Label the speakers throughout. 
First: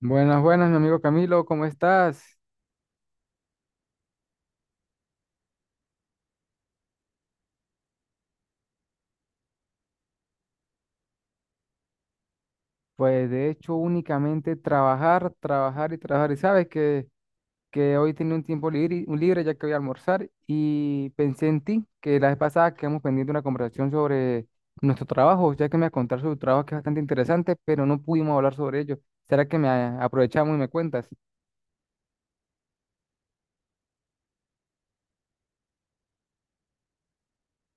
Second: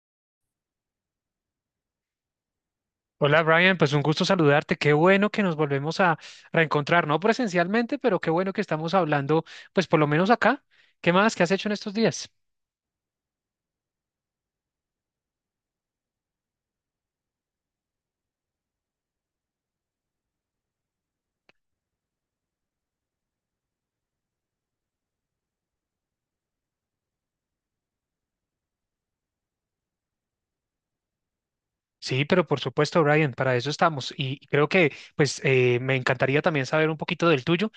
Speaker 1: Buenas, buenas, mi amigo Camilo, ¿cómo estás?
Speaker 2: Hola Brian, pues un gusto saludarte. Qué bueno que nos volvemos a reencontrar, no presencialmente, pero qué bueno que estamos hablando, pues por lo menos acá. ¿Qué más? ¿Qué has hecho en estos días?
Speaker 1: Pues de hecho únicamente trabajar, trabajar y trabajar. Y sabes que hoy tenía un tiempo libre, un libre ya que voy a almorzar y pensé en ti, que la vez pasada quedamos pendiente una conversación sobre nuestro trabajo, ya que me a contar sobre tu trabajo que es bastante interesante, pero no pudimos hablar sobre ello. ¿Será que aprovechamos y me cuentas?
Speaker 2: Sí, pero por supuesto, Brian, para eso estamos. Y creo que pues me encantaría también saber un poquito del tuyo.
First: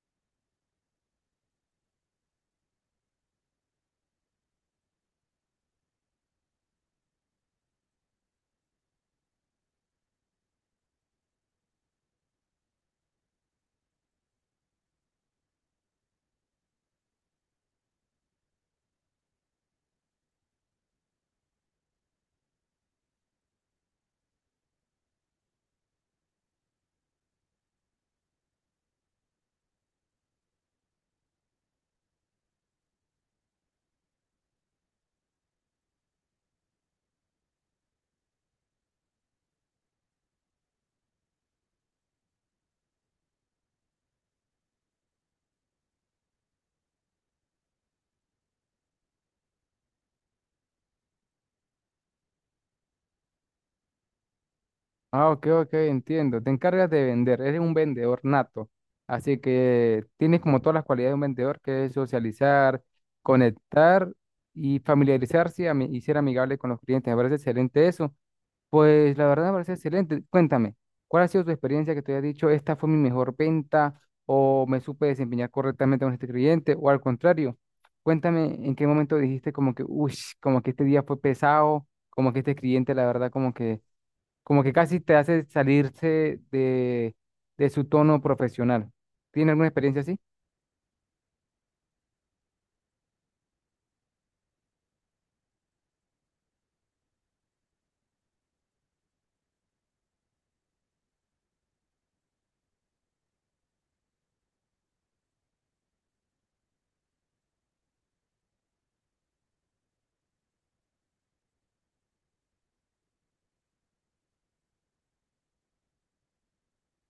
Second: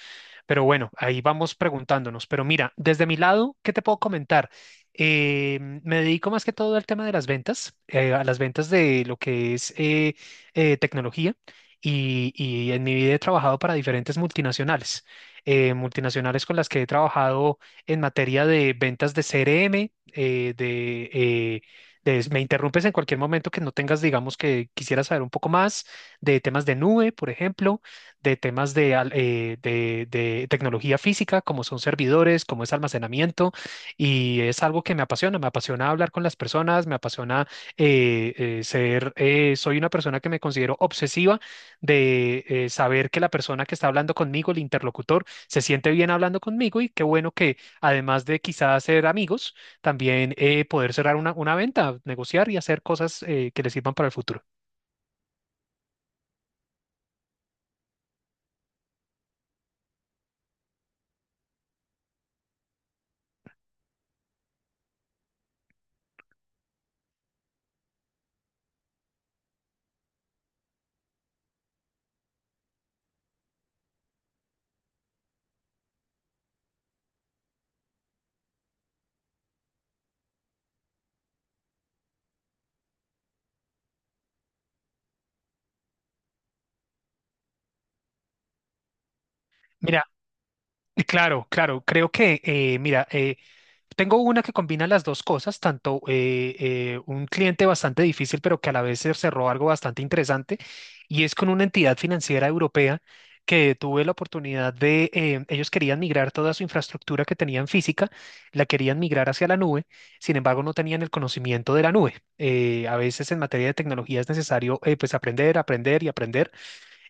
Speaker 2: Pero bueno, ahí vamos preguntándonos. Pero mira, desde mi lado, ¿qué te puedo comentar? Eh, me dedico más que todo al tema de las ventas, a las ventas de lo que es tecnología. Y en mi vida he trabajado para diferentes multinacionales, multinacionales con las que he trabajado en materia de ventas de CRM, eh, de, eh, me interrumpes en cualquier momento que no tengas, digamos, que quisiera saber un poco más de temas de nube, por ejemplo de temas de tecnología física, como son servidores, como es almacenamiento, y es algo que me apasiona hablar con las personas, me apasiona eh, soy una persona que me considero obsesiva de saber que la persona que está hablando conmigo, el interlocutor, se siente bien hablando conmigo y qué bueno que además de quizás ser amigos, también poder cerrar una venta, negociar y hacer cosas que le sirvan para el futuro.
Speaker 1: Ah, ok, ok, entiendo. Te encargas de vender, eres un vendedor nato. Así que tienes como todas las cualidades de un vendedor, que es socializar, conectar y familiarizarse y ser amigable con los clientes. Me parece excelente eso. Pues la verdad me parece excelente. Cuéntame, ¿cuál ha sido tu experiencia que te haya dicho, esta fue mi mejor venta o me supe desempeñar correctamente con este cliente o al contrario? Cuéntame en qué momento dijiste como que, uy, como que este día fue pesado, como que este cliente la verdad como que casi te hace salirse de su tono profesional. ¿Tiene alguna experiencia
Speaker 2: Mira,
Speaker 1: así?
Speaker 2: claro, claro, creo que, mira, tengo una que combina las dos cosas, tanto un cliente bastante difícil, pero que a la vez se cerró algo bastante interesante, y es con una entidad financiera europea que tuve la oportunidad. Ellos querían migrar toda su infraestructura que tenían física, la querían migrar hacia la nube, sin embargo no tenían el conocimiento de la nube. A veces en materia de tecnología es necesario pues aprender, aprender y aprender.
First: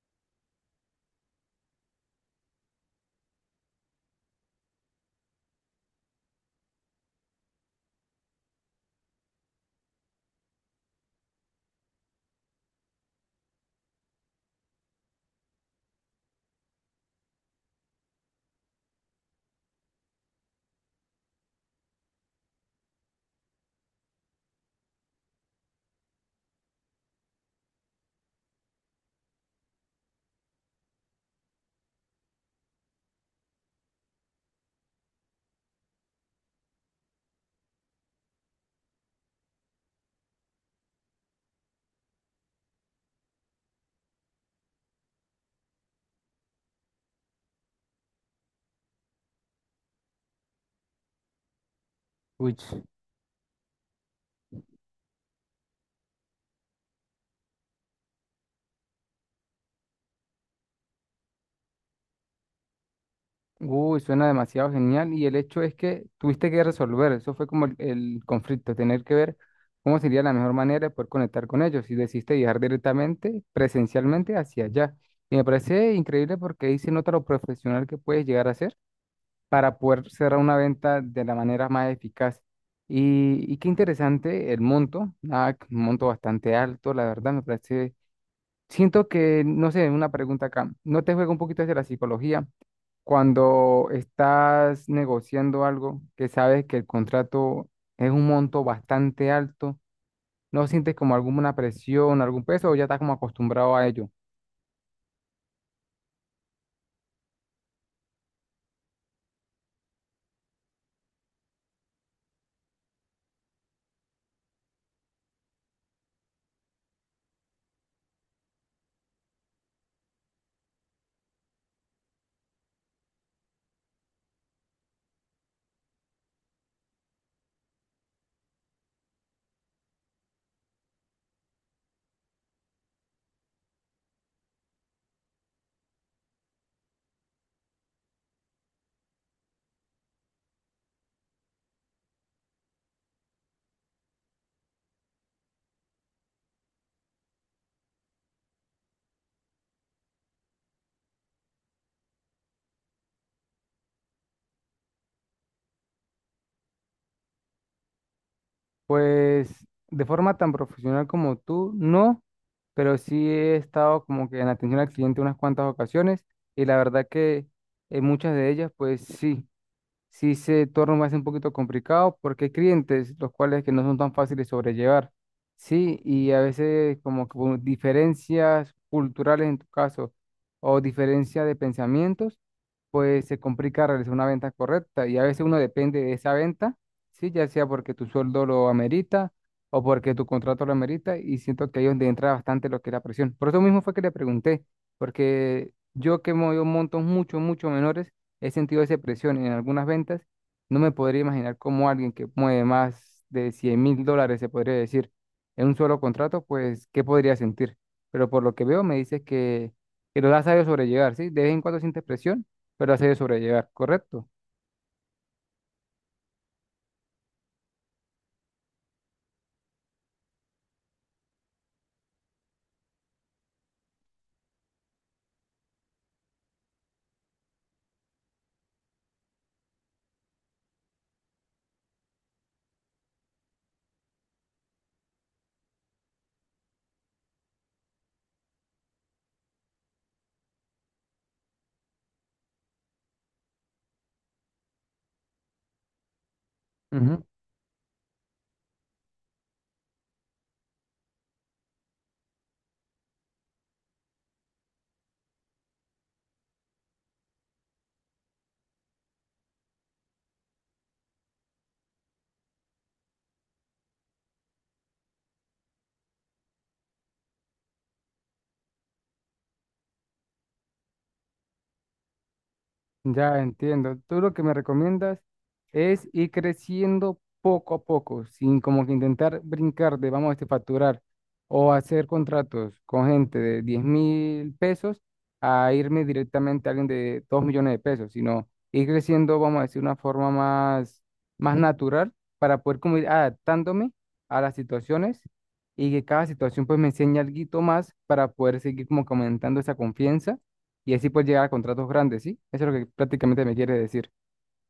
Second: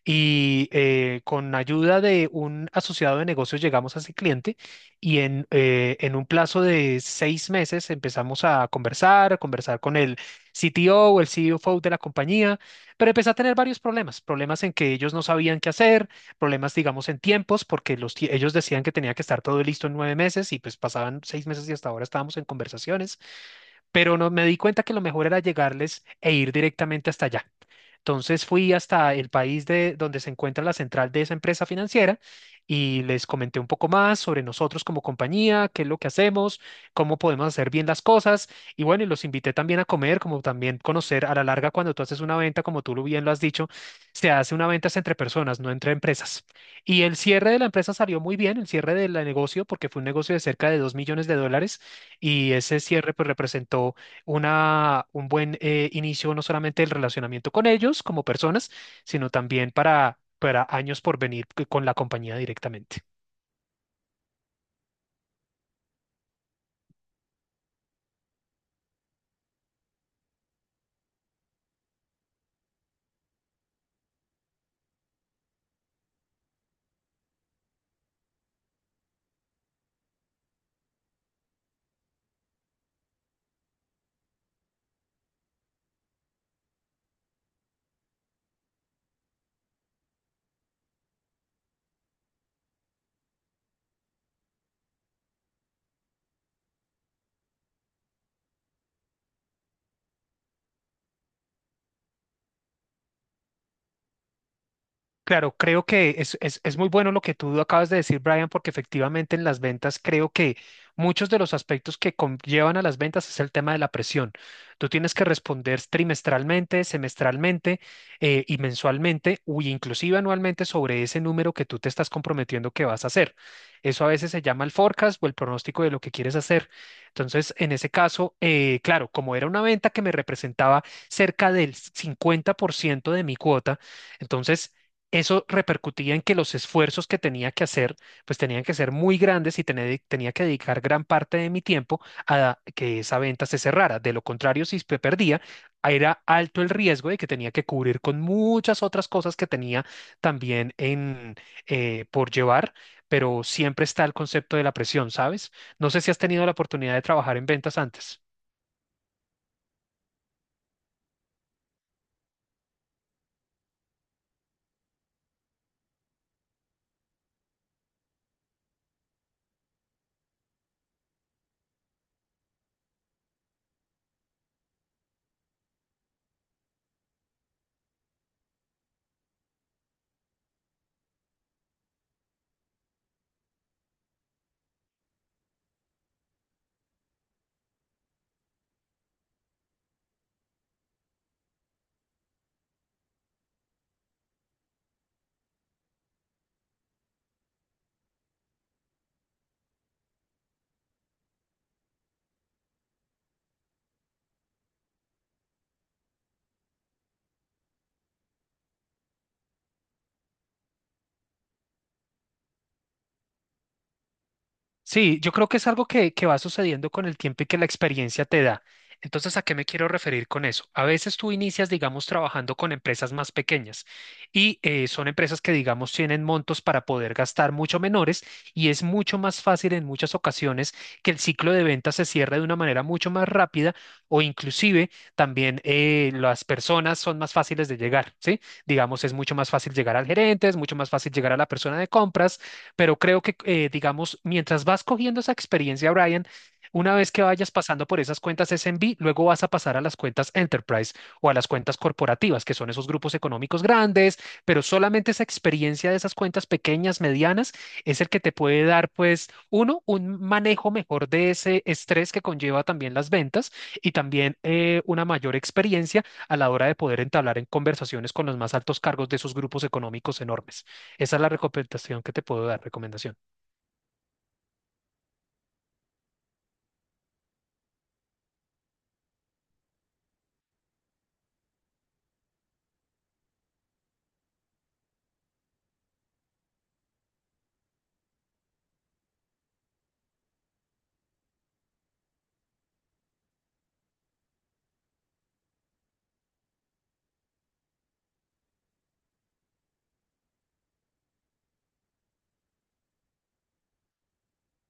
Speaker 2: Y con ayuda de un asociado de negocios llegamos a ese cliente y en un plazo de 6 meses empezamos a conversar con el CTO o el CFO de la compañía, pero empecé a tener varios problemas, problemas en que ellos no sabían qué hacer, problemas, digamos, en tiempos, porque ellos decían que tenía que estar todo listo en 9 meses y pues pasaban 6 meses y hasta ahora estábamos en conversaciones, pero no, me di cuenta que lo mejor era llegarles e ir directamente hasta allá. Entonces fui hasta el país de donde se encuentra la central de esa empresa financiera y les comenté un poco más sobre nosotros como compañía, qué es lo que hacemos, cómo podemos hacer bien las cosas y bueno, y los invité también a comer, como también conocer a la larga cuando tú haces una venta, como tú lo bien lo has dicho, se hace una venta es entre personas, no entre empresas. Y el cierre de la empresa salió muy bien, el cierre del negocio, porque fue un negocio de cerca de 2 millones de dólares
Speaker 1: Uy,
Speaker 2: y ese
Speaker 1: ch-
Speaker 2: cierre pues representó un buen inicio no solamente del relacionamiento con ellos como personas, sino también para años por venir con la compañía directamente.
Speaker 1: uy, suena demasiado genial. Y el hecho es que tuviste que resolver, eso fue como el conflicto, tener que ver cómo sería la mejor manera de poder conectar con ellos. Y decidiste viajar directamente, presencialmente hacia allá. Y me parece increíble porque ahí se nota lo profesional que puedes llegar a ser para poder cerrar una venta de la manera más eficaz. Y qué interesante el monto, ah, un monto bastante alto, la verdad me parece. Siento que, no sé, una pregunta acá, ¿no te juega un poquito hacia la psicología cuando estás negociando algo que sabes que el contrato es un monto bastante alto? ¿No sientes como alguna presión, algún peso o ya estás como acostumbrado a ello?
Speaker 2: Claro, creo que es muy bueno lo que tú acabas de decir, Brian, porque efectivamente en las ventas creo que muchos de los aspectos que conllevan a las ventas es el tema de la presión. Tú tienes que responder trimestralmente, semestralmente y mensualmente, o inclusive anualmente sobre ese número que tú te estás comprometiendo que vas a hacer. Eso a veces se llama el forecast o el pronóstico de lo que quieres hacer. Entonces, en ese caso, claro, como era una venta que me representaba cerca del 50% de mi cuota, entonces eso repercutía en que los esfuerzos que tenía que hacer, pues tenían que ser muy grandes y tenía que dedicar gran parte de mi tiempo a que esa venta se cerrara. De lo contrario, si se perdía, era alto el riesgo de que tenía que cubrir con muchas otras cosas que tenía también por llevar, pero siempre está el concepto de la presión, ¿sabes? No sé si has tenido la oportunidad de trabajar en ventas antes.
Speaker 1: Pues de forma tan profesional como tú, no, pero sí he estado como que en atención al cliente unas cuantas ocasiones y la verdad que en muchas de ellas, pues sí, sí se torna más un poquito complicado porque hay clientes los cuales que no son tan fáciles de sobrellevar, ¿sí? Y a veces como que por diferencias culturales en tu caso o diferencia de pensamientos, pues se complica realizar una venta correcta y a veces uno depende de esa venta, ¿sí? Ya sea porque tu sueldo lo amerita o porque tu contrato lo amerita y siento que ahí es donde entra bastante lo que es la presión. Por eso mismo fue que le pregunté, porque yo que movido montos mucho, mucho menores, he sentido esa presión en algunas ventas. No me podría imaginar cómo alguien que mueve más de 100.000 dólares, se podría decir, en un solo contrato, pues, ¿qué podría sentir? Pero por lo que veo, me dices que lo has sabido sobrellevar, ¿sí? De vez en cuando sientes presión, pero lo has sabido sobrellevar, ¿correcto?
Speaker 2: Sí, yo creo que es algo que va sucediendo con el tiempo y que la experiencia te da. Entonces, ¿a qué me quiero referir con eso? A veces tú inicias, digamos, trabajando con empresas más pequeñas y son empresas que, digamos, tienen montos para poder gastar mucho menores y es mucho más fácil en muchas ocasiones que el ciclo de ventas se cierre de una manera mucho más rápida o inclusive también las personas son más fáciles de llegar, ¿sí? Digamos, es mucho más fácil llegar al gerente, es mucho más fácil llegar a la persona de compras pero creo que, digamos, mientras vas cogiendo esa experiencia, Brian, una vez que
Speaker 1: Ujú.
Speaker 2: vayas pasando por esas cuentas SMB, luego vas a pasar a las cuentas Enterprise o a las cuentas corporativas, que son esos grupos económicos grandes, pero solamente esa experiencia de esas cuentas pequeñas, medianas, es el que te puede dar, pues, uno, un manejo mejor de ese estrés que conlleva también las ventas y también una mayor experiencia a la hora de poder entablar en conversaciones con los más altos cargos de esos grupos económicos enormes. Esa es la recomendación que te puedo dar, recomendación.
Speaker 1: Ya entiendo. Tú lo que me recomiendas es ir creciendo poco a poco, sin como que intentar brincar de vamos a facturar o hacer contratos con gente de 10.000 pesos a irme directamente a alguien de 2 millones de pesos, sino ir creciendo, vamos a decir, una forma más, más natural para poder como ir adaptándome a las situaciones y que cada situación pues me enseñe algo más para poder seguir como que aumentando esa confianza y así puedes llegar a contratos grandes, ¿sí? Eso es lo que prácticamente me quiere decir.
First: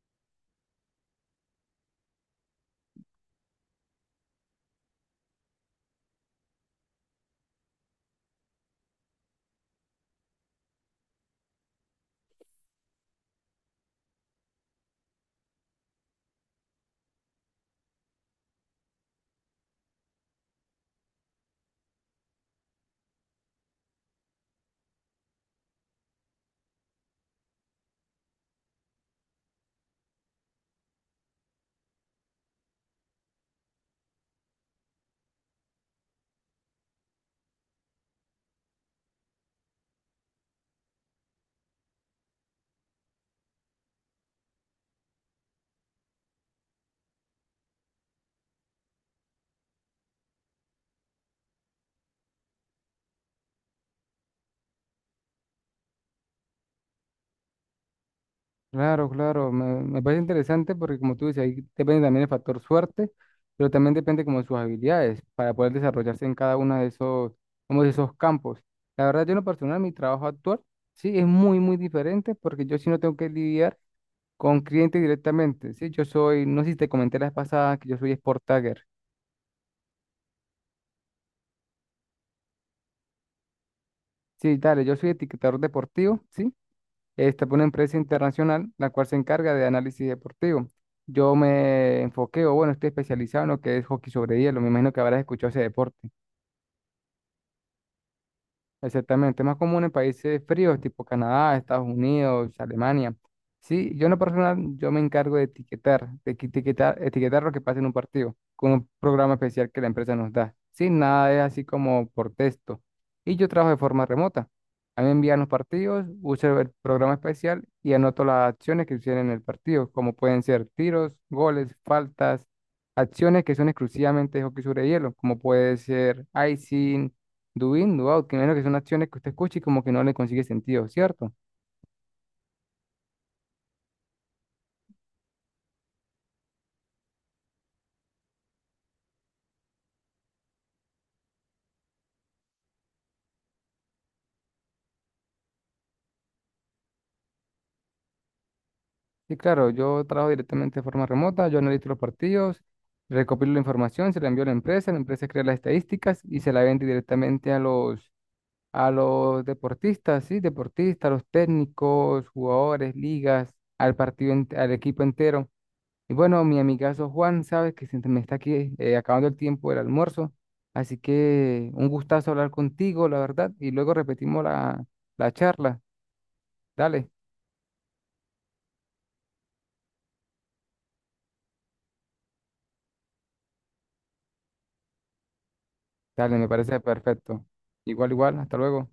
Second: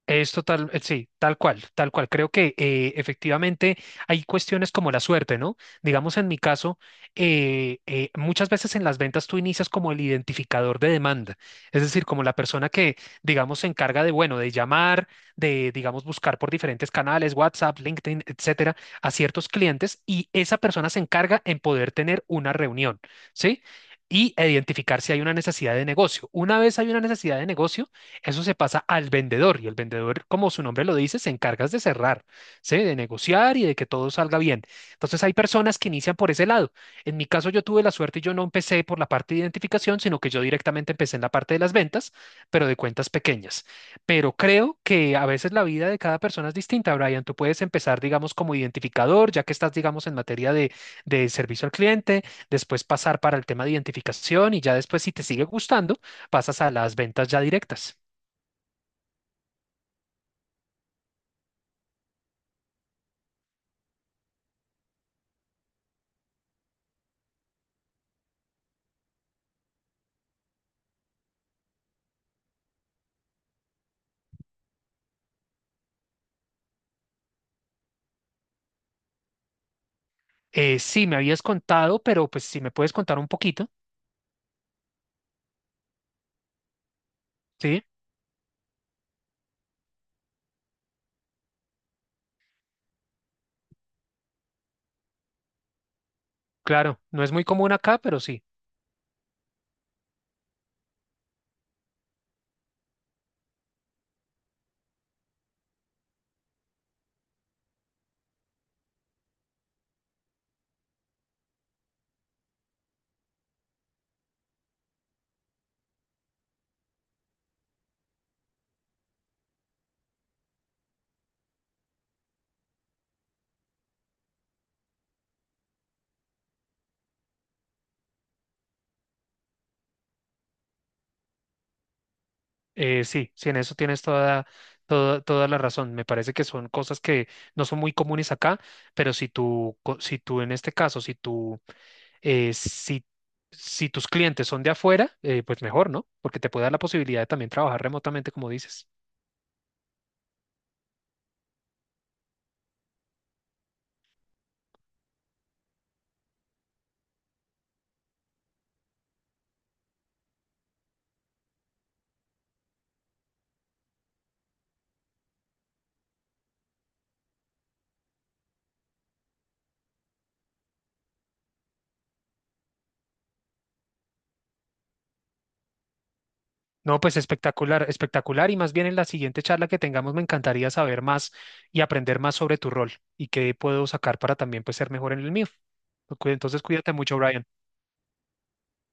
Speaker 2: Es total, sí, tal cual, tal cual. Creo que efectivamente hay cuestiones como la suerte, ¿no? Digamos en mi caso, muchas veces en las ventas tú inicias como el identificador de demanda, es decir, como la persona que, digamos, se encarga de, bueno, de llamar, de, digamos, buscar por diferentes canales, WhatsApp, LinkedIn, etcétera, a ciertos clientes y esa persona se encarga en poder tener una reunión, ¿sí? E identificar si hay una necesidad de negocio. Una vez hay una necesidad de negocio, eso se pasa al vendedor y el vendedor, como su nombre lo dice, se encarga de cerrar, ¿sí? De negociar y de que todo salga bien. Entonces hay personas que inician por ese lado. En mi caso yo tuve la suerte, yo no empecé por la parte de identificación, sino que yo directamente empecé en la parte de las ventas, pero de cuentas pequeñas. Pero creo que a veces la vida de cada persona es distinta, Brian. Tú puedes empezar, digamos, como identificador, ya que estás, digamos, en materia de servicio al cliente, después pasar para el tema de identificación y ya después, si te sigue gustando, pasas a las ventas ya directas.
Speaker 1: Claro, claro, me parece interesante porque como tú dices, ahí depende también el factor suerte, pero también depende como de sus habilidades para poder desarrollarse en cada uno de esos, como de esos campos. La verdad, yo en lo personal, mi trabajo actual, sí, es muy, muy diferente porque yo sí no tengo que lidiar con clientes directamente, ¿sí? Yo soy, no sé si te comenté la vez pasada que yo soy Sport Tagger.
Speaker 2: Sí, me habías contado, pero pues si me puedes contar un poquito,
Speaker 1: Sí, dale, yo soy etiquetador deportivo, ¿sí? Esta es una
Speaker 2: sí,
Speaker 1: empresa internacional la cual se encarga de análisis deportivo. Yo me enfoqué, o bueno, estoy especializado en lo que es hockey sobre hielo. Me imagino que habrás escuchado ese deporte.
Speaker 2: claro, no es muy común acá, pero sí,
Speaker 1: Exactamente, es más común en países fríos, tipo Canadá, Estados Unidos, Alemania. Sí, yo en lo personal, yo me encargo de etiquetar, etiquetar lo que pasa en un partido, con un programa especial que la empresa nos da. Sí, nada es así como por texto. Y yo trabajo de forma remota. A mí me envían los partidos, uso el programa especial y anoto las acciones que suceden en el partido, como pueden ser tiros, goles, faltas, acciones que son exclusivamente de hockey sobre hielo, como puede ser icing do in, do out, que menos que son acciones que usted escucha y como que no le consigue sentido, ¿cierto?
Speaker 2: sí, sí, en eso tienes toda la razón. Me parece que son cosas que no son muy comunes acá, pero si tú en este caso, si tú, si, si tus clientes son de afuera, pues mejor, ¿no? Porque te puede dar la posibilidad de también trabajar remotamente, como dices.
Speaker 1: Y claro, yo trabajo directamente de forma remota, yo analizo los partidos, recopilo la información, se la envío a la empresa crea las estadísticas y se la vende directamente a a los deportistas, ¿sí? Deportistas, los técnicos, jugadores, ligas, al partido, al equipo entero. Y bueno, mi amigazo Juan, sabes que se me está aquí acabando el tiempo del almuerzo, así que un gustazo hablar contigo, la verdad, y luego repetimos la charla.
Speaker 2: No,
Speaker 1: Dale,
Speaker 2: pues espectacular, espectacular. Y más bien en la siguiente charla que tengamos me encantaría saber más y aprender más sobre tu rol y qué puedo sacar para también pues ser mejor en el mío. Cu-
Speaker 1: dale, me
Speaker 2: Entonces
Speaker 1: parece
Speaker 2: cuídate mucho,
Speaker 1: perfecto.
Speaker 2: Brian.
Speaker 1: Igual, igual, hasta luego.